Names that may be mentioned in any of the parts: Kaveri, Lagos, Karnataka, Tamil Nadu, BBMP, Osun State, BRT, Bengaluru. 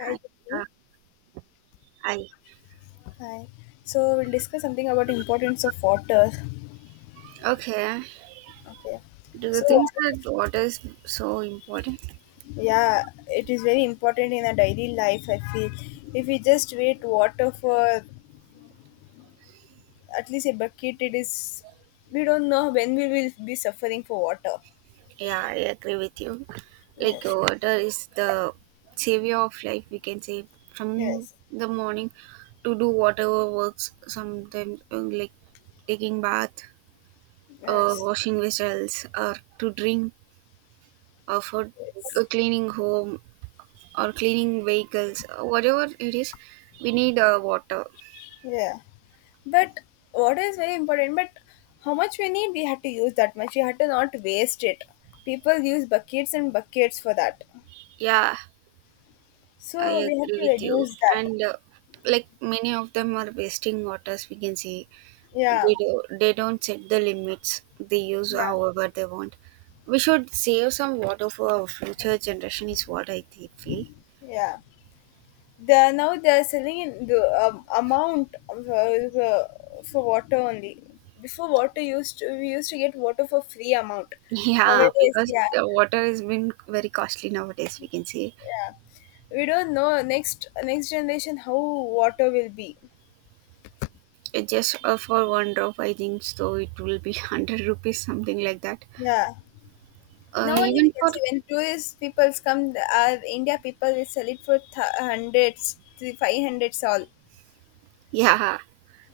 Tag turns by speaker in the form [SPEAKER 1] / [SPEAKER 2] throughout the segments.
[SPEAKER 1] Hi,
[SPEAKER 2] Hi.
[SPEAKER 1] Jyoti.
[SPEAKER 2] Uh, hi.
[SPEAKER 1] Hi. So we'll discuss something about importance of water.
[SPEAKER 2] Okay.
[SPEAKER 1] Okay.
[SPEAKER 2] Do you
[SPEAKER 1] So
[SPEAKER 2] think
[SPEAKER 1] water,
[SPEAKER 2] that water is so important?
[SPEAKER 1] yeah, it is very important in our daily life. I feel if we just wait water for at least a bucket, it is we don't know when we will be suffering for water.
[SPEAKER 2] Yeah, I agree with you. Like
[SPEAKER 1] Yes.
[SPEAKER 2] water is the savior of life. We can say from
[SPEAKER 1] Yes.
[SPEAKER 2] the morning to do whatever works. Sometimes like taking bath,
[SPEAKER 1] Yes.
[SPEAKER 2] washing vessels, or to drink, or for
[SPEAKER 1] Yes.
[SPEAKER 2] cleaning home or cleaning vehicles, whatever it is, we need water.
[SPEAKER 1] Yeah. But water is very important. But how much we need, we had to use that much. We had to not waste it. People use buckets and buckets for that.
[SPEAKER 2] Yeah, I
[SPEAKER 1] So we have
[SPEAKER 2] agree
[SPEAKER 1] to
[SPEAKER 2] with you.
[SPEAKER 1] reduce that.
[SPEAKER 2] And like many of them are wasting waters, we can see
[SPEAKER 1] Yeah,
[SPEAKER 2] they don't set the limits. They use
[SPEAKER 1] yeah,
[SPEAKER 2] however they want. We should save some water for our future generation. Is what I feel.
[SPEAKER 1] yeah. They now they are selling in the amount of, for water only. Before water we used to get water for free amount.
[SPEAKER 2] Yeah,
[SPEAKER 1] Nowadays,
[SPEAKER 2] because
[SPEAKER 1] yeah,
[SPEAKER 2] the water has been very costly nowadays. We can see
[SPEAKER 1] yeah. We don't know next generation how water will be.
[SPEAKER 2] it just for one drop. I think so. It will be 100 rupees, something like that.
[SPEAKER 1] Yeah. Now only we
[SPEAKER 2] Even
[SPEAKER 1] can
[SPEAKER 2] for,
[SPEAKER 1] see when tourist peoples come, our India people will sell it for hundreds, three, five hundreds all.
[SPEAKER 2] yeah,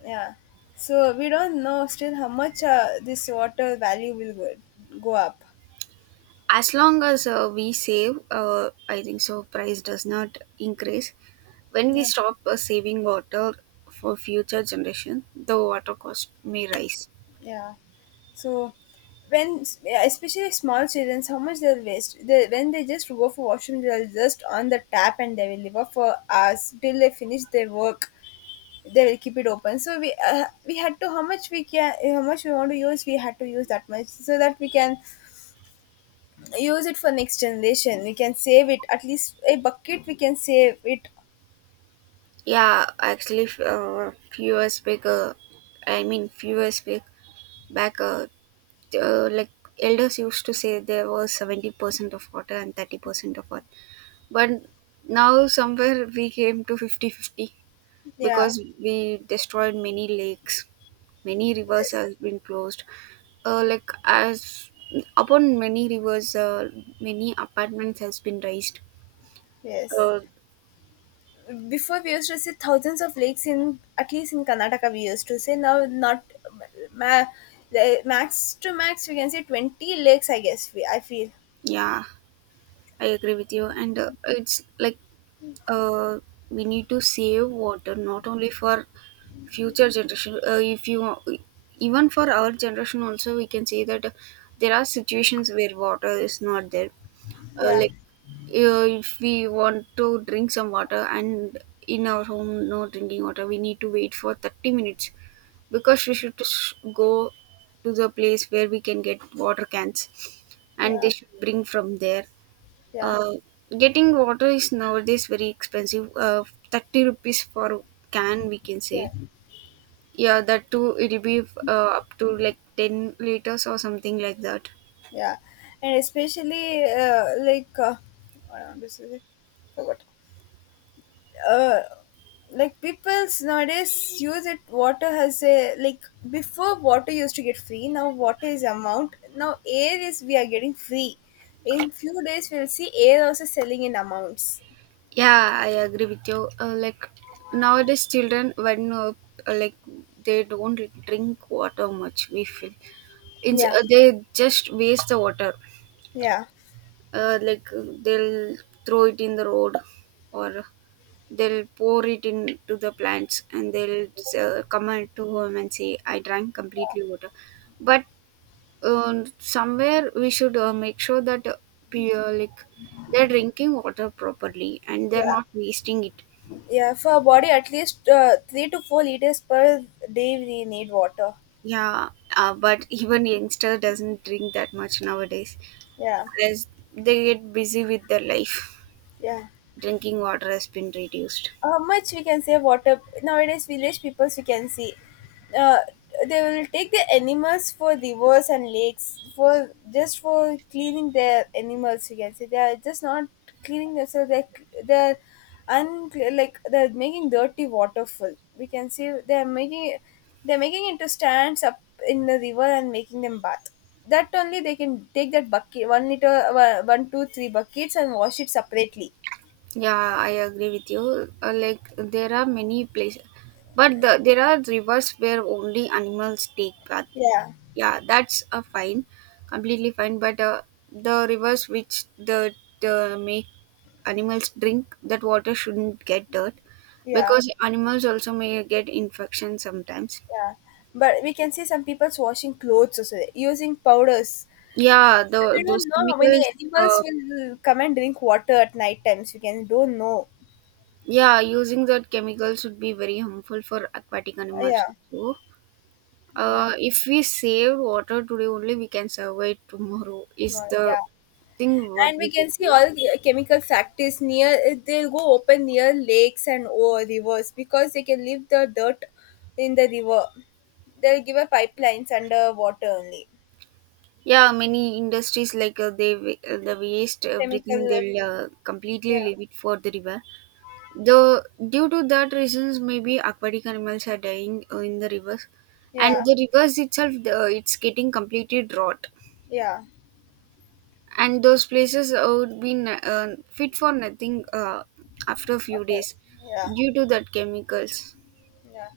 [SPEAKER 1] Yeah. So we don't know still how much this water value will go up.
[SPEAKER 2] as long as we save, I think so price does not increase. When we
[SPEAKER 1] Yeah.
[SPEAKER 2] stop saving water for future generation, the water cost may rise.
[SPEAKER 1] Yeah. So when, yeah, especially small children, how much they'll waste. They, when they just go for washroom, they'll just on the tap and they will live up for hours till they finish their work. They will keep it open. So we had to how much we want to use. We had to use that much so that we can use it for next generation. We can save it at least a bucket. We can save it.
[SPEAKER 2] Yeah, actually few years back, I mean few years back, like elders used to say there was 70% of water and 30% of earth, but now somewhere we came to 50 fifty,
[SPEAKER 1] Yeah.
[SPEAKER 2] because we destroyed many lakes, many rivers
[SPEAKER 1] Yes.
[SPEAKER 2] has been closed. Like as upon many rivers, many apartments has been raised.
[SPEAKER 1] Yes.
[SPEAKER 2] uh,
[SPEAKER 1] Before we used to see thousands of lakes in at least in Karnataka we used to say now not ma- the max to max we can say 20 lakes I guess we I feel
[SPEAKER 2] yeah, I agree with you, and it's like uh, we need to save water not only for future generation. If you Even for our generation also we can say that there are situations where water is not there.
[SPEAKER 1] Yeah,
[SPEAKER 2] Like if we want to drink some water and in our home no drinking water, we need to wait for 30 minutes, because we go to the place where we can get water cans and they
[SPEAKER 1] yeah,
[SPEAKER 2] should bring from there.
[SPEAKER 1] yeah,
[SPEAKER 2] uh, Getting water is nowadays very expensive. 30 rupees for can, we can
[SPEAKER 1] yeah,
[SPEAKER 2] say. Yeah, that too it'll be up to like 10 liters or something like that.
[SPEAKER 1] yeah. And especially what I want to say forgot, uh, like people's nowadays use it water has a like before water used to get free now water is amount now air is we are getting free in few days we'll see air also selling in amounts.
[SPEAKER 2] Yeah, I agree with you. Like nowadays, children when like they don't drink water much. We feel
[SPEAKER 1] Yeah,
[SPEAKER 2] they just waste the water.
[SPEAKER 1] yeah,
[SPEAKER 2] Like they'll throw it in the road, or they'll pour it into the plants, and they'll come out to home and say, "I drank completely water." But somewhere we should make sure that like they're drinking water properly and they're
[SPEAKER 1] yeah,
[SPEAKER 2] not wasting it.
[SPEAKER 1] yeah. For our body at least 3 to 4 liters per day we need water.
[SPEAKER 2] Yeah, but even youngster doesn't drink that much nowadays
[SPEAKER 1] Yeah,
[SPEAKER 2] as they get busy with their life.
[SPEAKER 1] yeah.
[SPEAKER 2] Drinking water has been reduced.
[SPEAKER 1] How much we can say water nowadays village peoples we can see, uh, they will take the animals for rivers and lakes for just for cleaning their animals. We can say they are just not cleaning themselves, they're like they're making dirty water full we can see they're making into stands up in the river and making them bath. That only they can take that bucket 1 liter 1, 2, 3 buckets and wash it separately.
[SPEAKER 2] Yeah, I agree with you. Like there are many places, but there are rivers where only animals take bath.
[SPEAKER 1] Yeah,
[SPEAKER 2] Yeah, completely fine. But the rivers which the make animals drink that water shouldn't get dirt,
[SPEAKER 1] yeah.
[SPEAKER 2] because animals also may get infection sometimes.
[SPEAKER 1] Yeah, but we can see some people's washing clothes also, using powders.
[SPEAKER 2] Yeah,
[SPEAKER 1] We
[SPEAKER 2] the those
[SPEAKER 1] don't know how many
[SPEAKER 2] chemicals.
[SPEAKER 1] animals
[SPEAKER 2] Uh,
[SPEAKER 1] will come and drink water at night times. We can don't know.
[SPEAKER 2] yeah, using that chemicals would be very harmful for aquatic
[SPEAKER 1] Yeah,
[SPEAKER 2] animals also.
[SPEAKER 1] yeah,
[SPEAKER 2] If we save water today only, we can survive tomorrow. Is
[SPEAKER 1] no,
[SPEAKER 2] the
[SPEAKER 1] yeah.
[SPEAKER 2] thing what
[SPEAKER 1] And
[SPEAKER 2] we
[SPEAKER 1] we
[SPEAKER 2] can
[SPEAKER 1] can see
[SPEAKER 2] do?
[SPEAKER 1] all the chemical factories near. They'll go open near lakes and or rivers because they can leave the dirt in the river. They'll give a pipelines under water only.
[SPEAKER 2] Yeah, many industries like the waste everything,
[SPEAKER 1] Chemical,
[SPEAKER 2] they'll completely
[SPEAKER 1] yeah,
[SPEAKER 2] leave it for the river. The due to that reasons maybe aquatic animals are dying in the rivers, and
[SPEAKER 1] yeah,
[SPEAKER 2] the rivers itself it's getting completely drought,
[SPEAKER 1] yeah,
[SPEAKER 2] and those places would be fit for nothing after a few
[SPEAKER 1] okay,
[SPEAKER 2] days
[SPEAKER 1] yeah,
[SPEAKER 2] due to that chemicals.
[SPEAKER 1] yeah.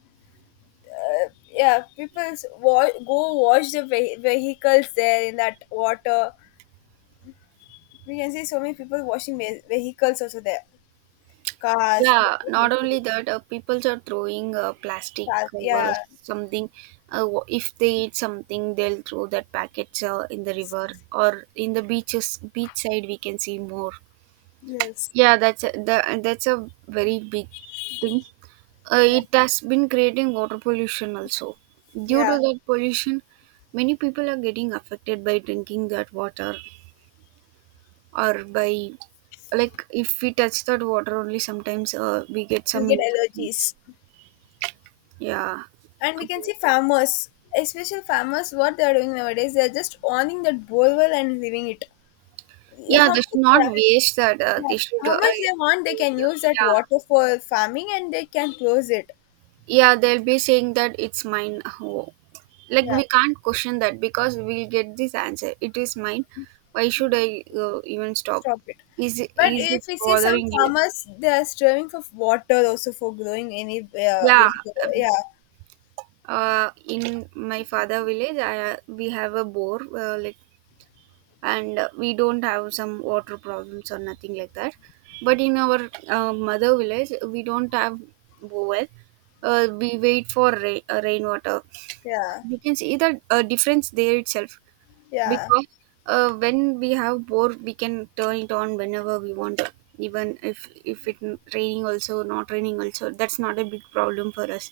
[SPEAKER 1] uh, yeah, people go wash the vehicles there in that water. We can see so many people washing vehicles also there, cars,
[SPEAKER 2] Yeah, not only
[SPEAKER 1] motorcycles,
[SPEAKER 2] that, people are throwing plastic
[SPEAKER 1] cars, yeah.
[SPEAKER 2] covers something. If they eat something they'll throw that packets in the river or in the beaches, beach side we can see more.
[SPEAKER 1] Yes,
[SPEAKER 2] Yeah, that's a very big thing.
[SPEAKER 1] yeah,
[SPEAKER 2] It has been creating water pollution also. Due to
[SPEAKER 1] yeah.
[SPEAKER 2] that pollution, many people are getting affected by drinking that water, or by, like, if we touch that water only, sometimes we get
[SPEAKER 1] You
[SPEAKER 2] some
[SPEAKER 1] get
[SPEAKER 2] infections.
[SPEAKER 1] allergies.
[SPEAKER 2] Yeah,
[SPEAKER 1] And we can see farmers, especially farmers what they are doing nowadays they are just owning that borewell and leaving it.
[SPEAKER 2] yeah,
[SPEAKER 1] How much,
[SPEAKER 2] they should not
[SPEAKER 1] yeah,
[SPEAKER 2] waste that.
[SPEAKER 1] yeah.
[SPEAKER 2] They should,
[SPEAKER 1] How much they want they can use that
[SPEAKER 2] yeah,
[SPEAKER 1] water for farming and they can close it.
[SPEAKER 2] yeah, they'll be saying that it's mine, oh. Like
[SPEAKER 1] Yeah,
[SPEAKER 2] we can't question that, because we'll get this answer, it is mine. Why should I even stop?
[SPEAKER 1] stop it. But
[SPEAKER 2] Is it
[SPEAKER 1] if we see some
[SPEAKER 2] bothering you?
[SPEAKER 1] farmers, they are striving for water also for growing any
[SPEAKER 2] Yeah,
[SPEAKER 1] vegetable.
[SPEAKER 2] um,
[SPEAKER 1] Yeah,
[SPEAKER 2] in my father village, we have a bore like, and we don't have some water problems or nothing like that. But in our mother village we don't have well. We wait for rainwater.
[SPEAKER 1] yeah,
[SPEAKER 2] You can see the difference there itself,
[SPEAKER 1] yeah,
[SPEAKER 2] because when we have bore, we can turn it on whenever we want. Even if it raining also, not raining also, that's not a big problem for us.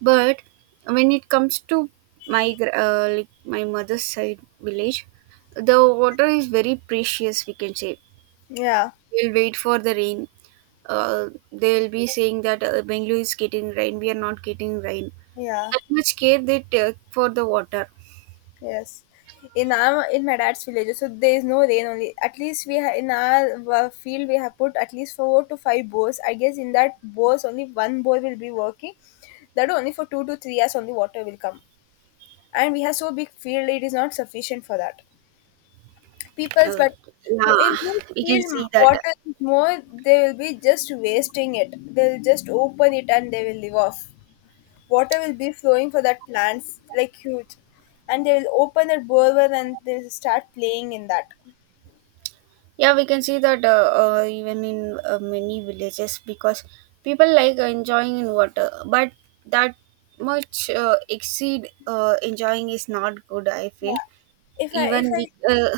[SPEAKER 2] But when it comes to like my mother's side village, the water is very precious, we can say.
[SPEAKER 1] yeah,
[SPEAKER 2] We'll wait for the rain. They'll be saying that Bengaluru is getting rain, we are not getting rain.
[SPEAKER 1] yeah.
[SPEAKER 2] That much care they take for the water.
[SPEAKER 1] Yes, in our in my dad's village, so there is no rain only. At least in our field we have put at least 4 to 5 bores. I guess in that bores only one bore will be working. That only for 2 to 3 hours only water will come, and we have so big field it is not sufficient for that. Peoples
[SPEAKER 2] uh,
[SPEAKER 1] but who in
[SPEAKER 2] yeah,
[SPEAKER 1] whose
[SPEAKER 2] we can
[SPEAKER 1] field
[SPEAKER 2] see that.
[SPEAKER 1] water is more they will be just wasting it they'll just open it and they will live off. Water will be flowing for that plants like huge and they will open that borewell and they'll start playing in that.
[SPEAKER 2] Yeah, we can see that even in many villages, because people like enjoying in water, but that much exceed enjoying is not good, I
[SPEAKER 1] Yeah.
[SPEAKER 2] feel.
[SPEAKER 1] if i if
[SPEAKER 2] Even we
[SPEAKER 1] i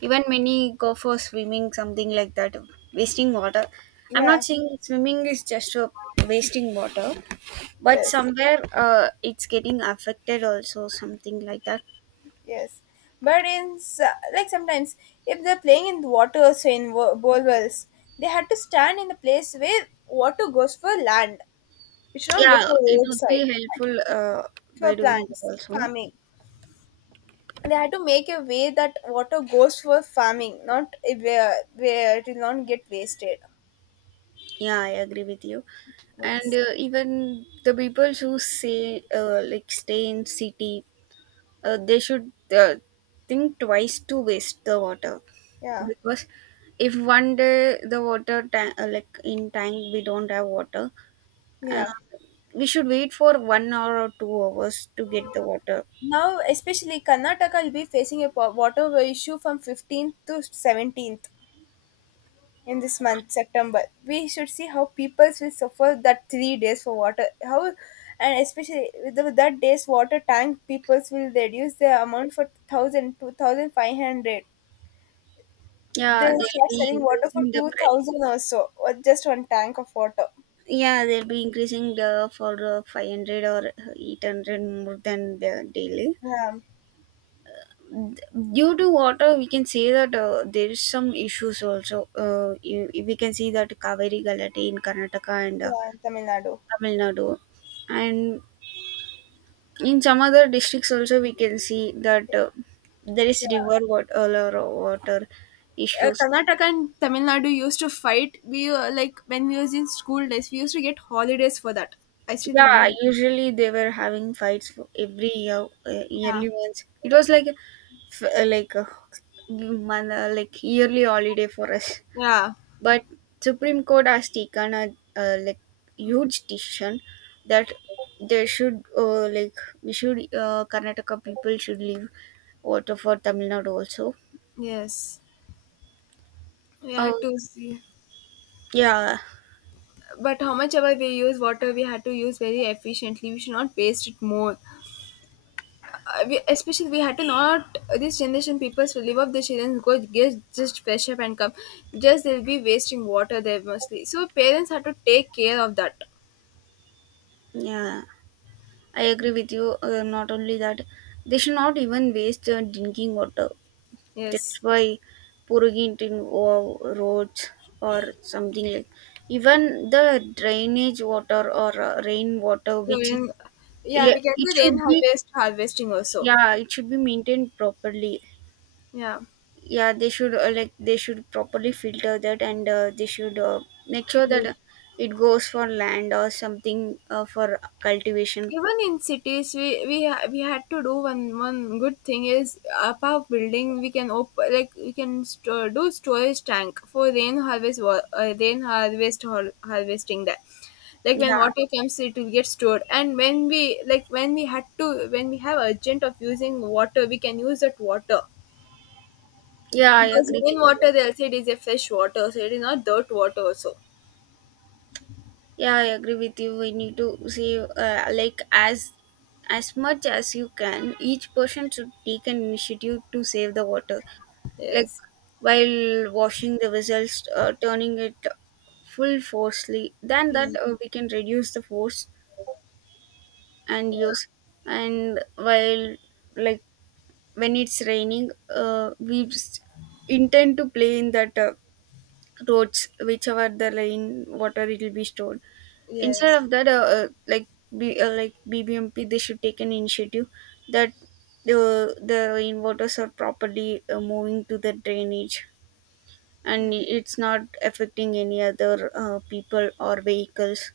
[SPEAKER 2] even many go for swimming, something like that, wasting water. I'm not
[SPEAKER 1] Yeah,
[SPEAKER 2] saying swimming is just wasting water, but
[SPEAKER 1] yes,
[SPEAKER 2] somewhere it's getting affected also, something like that.
[SPEAKER 1] yes. But like sometimes if they're playing in the water so in borewells they had to stand in the place where water goes for land. It should not go
[SPEAKER 2] Yeah,
[SPEAKER 1] for
[SPEAKER 2] it would
[SPEAKER 1] roadside
[SPEAKER 2] be helpful
[SPEAKER 1] for
[SPEAKER 2] by doing that
[SPEAKER 1] plants,
[SPEAKER 2] also.
[SPEAKER 1] farming. They had to make a way that water goes for farming, not a where it will not get wasted.
[SPEAKER 2] Yeah, I agree with you. And
[SPEAKER 1] Yes.
[SPEAKER 2] even the people who say like stay in city, they should think twice to waste the water,
[SPEAKER 1] Yeah.
[SPEAKER 2] because if one day the water tank, like in tank we don't have water, uh,
[SPEAKER 1] Yeah.
[SPEAKER 2] we should wait for 1 hour or 2 hours to get the water.
[SPEAKER 1] Now, especially Karnataka will be facing a water issue from 15th to 17th, in this month September. We should see how people will suffer that 3 days for water how, and especially with that day's water tank people will reduce the amount for thousand 2,500. They
[SPEAKER 2] Yeah, they'll
[SPEAKER 1] start
[SPEAKER 2] be
[SPEAKER 1] selling water for
[SPEAKER 2] increasing the price.
[SPEAKER 1] 2000 or so or just one tank of water.
[SPEAKER 2] Yeah, they'll be increasing the for 500 or 800 more than the daily.
[SPEAKER 1] Yeah,
[SPEAKER 2] Due to water we can say that there is some issues also. We can see that Kaveri Galati in Karnataka and
[SPEAKER 1] yeah, in Tamil Nadu,
[SPEAKER 2] Tamil Nadu, and in some other districts also we can see that there is
[SPEAKER 1] yeah.
[SPEAKER 2] river water issues.
[SPEAKER 1] Karnataka and Tamil Nadu used to fight. We, like when we was in school days, we used to get holidays for that. I still
[SPEAKER 2] Yeah,
[SPEAKER 1] remember.
[SPEAKER 2] usually they were having fights for every year,
[SPEAKER 1] Yeah,
[SPEAKER 2] yearly once. It was like like a month, like yearly holiday for us.
[SPEAKER 1] yeah,
[SPEAKER 2] But Supreme Court has taken a, uh like huge decision that they should like we should, Karnataka people should leave water for Tamil Nadu also.
[SPEAKER 1] yes. We had
[SPEAKER 2] Oh,
[SPEAKER 1] to see.
[SPEAKER 2] yeah.
[SPEAKER 1] But how much ever we use water, we had to use very efficiently. We should not waste it more. We, especially, we had to not. This generation people will live up the children go get just fresh up and come. Just they'll be wasting water there mostly. So parents have to take care of that.
[SPEAKER 2] Yeah, I agree with you. Not only that, they should not even waste drinking water. That's
[SPEAKER 1] Yes.
[SPEAKER 2] why pouring it in roads, or something like, even the drainage water or rain water
[SPEAKER 1] So
[SPEAKER 2] which is,
[SPEAKER 1] in, yeah, we
[SPEAKER 2] yeah,
[SPEAKER 1] can
[SPEAKER 2] it
[SPEAKER 1] do
[SPEAKER 2] should
[SPEAKER 1] rain
[SPEAKER 2] be,
[SPEAKER 1] harvest harvesting also.
[SPEAKER 2] yeah, it should be maintained properly.
[SPEAKER 1] Yeah.
[SPEAKER 2] Yeah, they should, like they should properly filter that, and they should make sure that
[SPEAKER 1] Use.
[SPEAKER 2] it goes for land or something for cultivation.
[SPEAKER 1] Even in cities, we had to do one good thing is above building we can open like we can store, do storage tank for rain harvesting that like when
[SPEAKER 2] Yeah,
[SPEAKER 1] water comes it will get stored and when we like when we had to when we have urgent of using water we can use that water.
[SPEAKER 2] yeah, I
[SPEAKER 1] Because
[SPEAKER 2] agree with you.
[SPEAKER 1] rainwater they say it is a fresh water so it is not dirt water also.
[SPEAKER 2] Yeah, I agree with you. We need to save, like, as much as you can. Each person should take an initiative to save the water. Like
[SPEAKER 1] Yes,
[SPEAKER 2] while washing the vessels, turning it full forcefully, then
[SPEAKER 1] yeah.
[SPEAKER 2] that, we can reduce the force and use. And while, like, when it's raining, intend to play in that, roads whichever the rain water, it will be stored. Instead
[SPEAKER 1] Yes,
[SPEAKER 2] of that, like, BBMP they should take an initiative, that the rain waters are properly moving to the drainage and it's not affecting any other people or vehicles,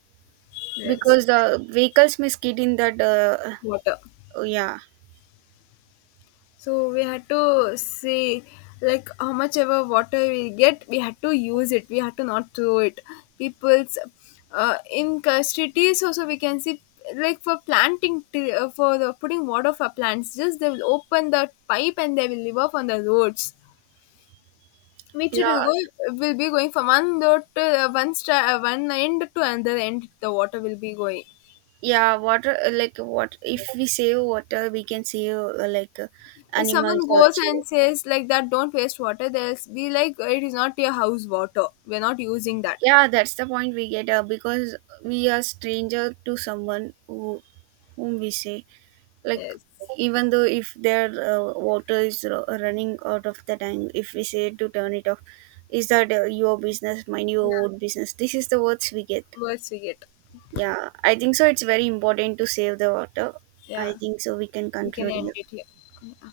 [SPEAKER 1] yes.
[SPEAKER 2] because the vehicles may skid in that.
[SPEAKER 1] Water.
[SPEAKER 2] Oh, yeah.
[SPEAKER 1] So we had to see like how much ever water we get, we had to use it. We had to not throw it. People's, in cities also we can see like for planting for the putting water for plants. Just they will open the pipe and they will live off on the roads. Which it
[SPEAKER 2] Yeah,
[SPEAKER 1] will go will be going from one road to one end to another end. The water will be going.
[SPEAKER 2] yeah, water, like, what if we save water, we can save, like,
[SPEAKER 1] If someone
[SPEAKER 2] animals
[SPEAKER 1] goes
[SPEAKER 2] also.
[SPEAKER 1] and says like that don't waste water they'll be like it is not your house water we're not using that.
[SPEAKER 2] Yeah, that's the point we get, because we are stranger to someone whom we say, like,
[SPEAKER 1] Yes,
[SPEAKER 2] even though if their water is running out of the tank, if we say to turn it off, is that your business, mind your
[SPEAKER 1] yeah,
[SPEAKER 2] own business, this is the words we get.
[SPEAKER 1] words we get.
[SPEAKER 2] Yeah, I think so it's very important to save the water.
[SPEAKER 1] Yeah,
[SPEAKER 2] I think so we can
[SPEAKER 1] we can
[SPEAKER 2] conclude
[SPEAKER 1] end
[SPEAKER 2] here.
[SPEAKER 1] it here. Yeah.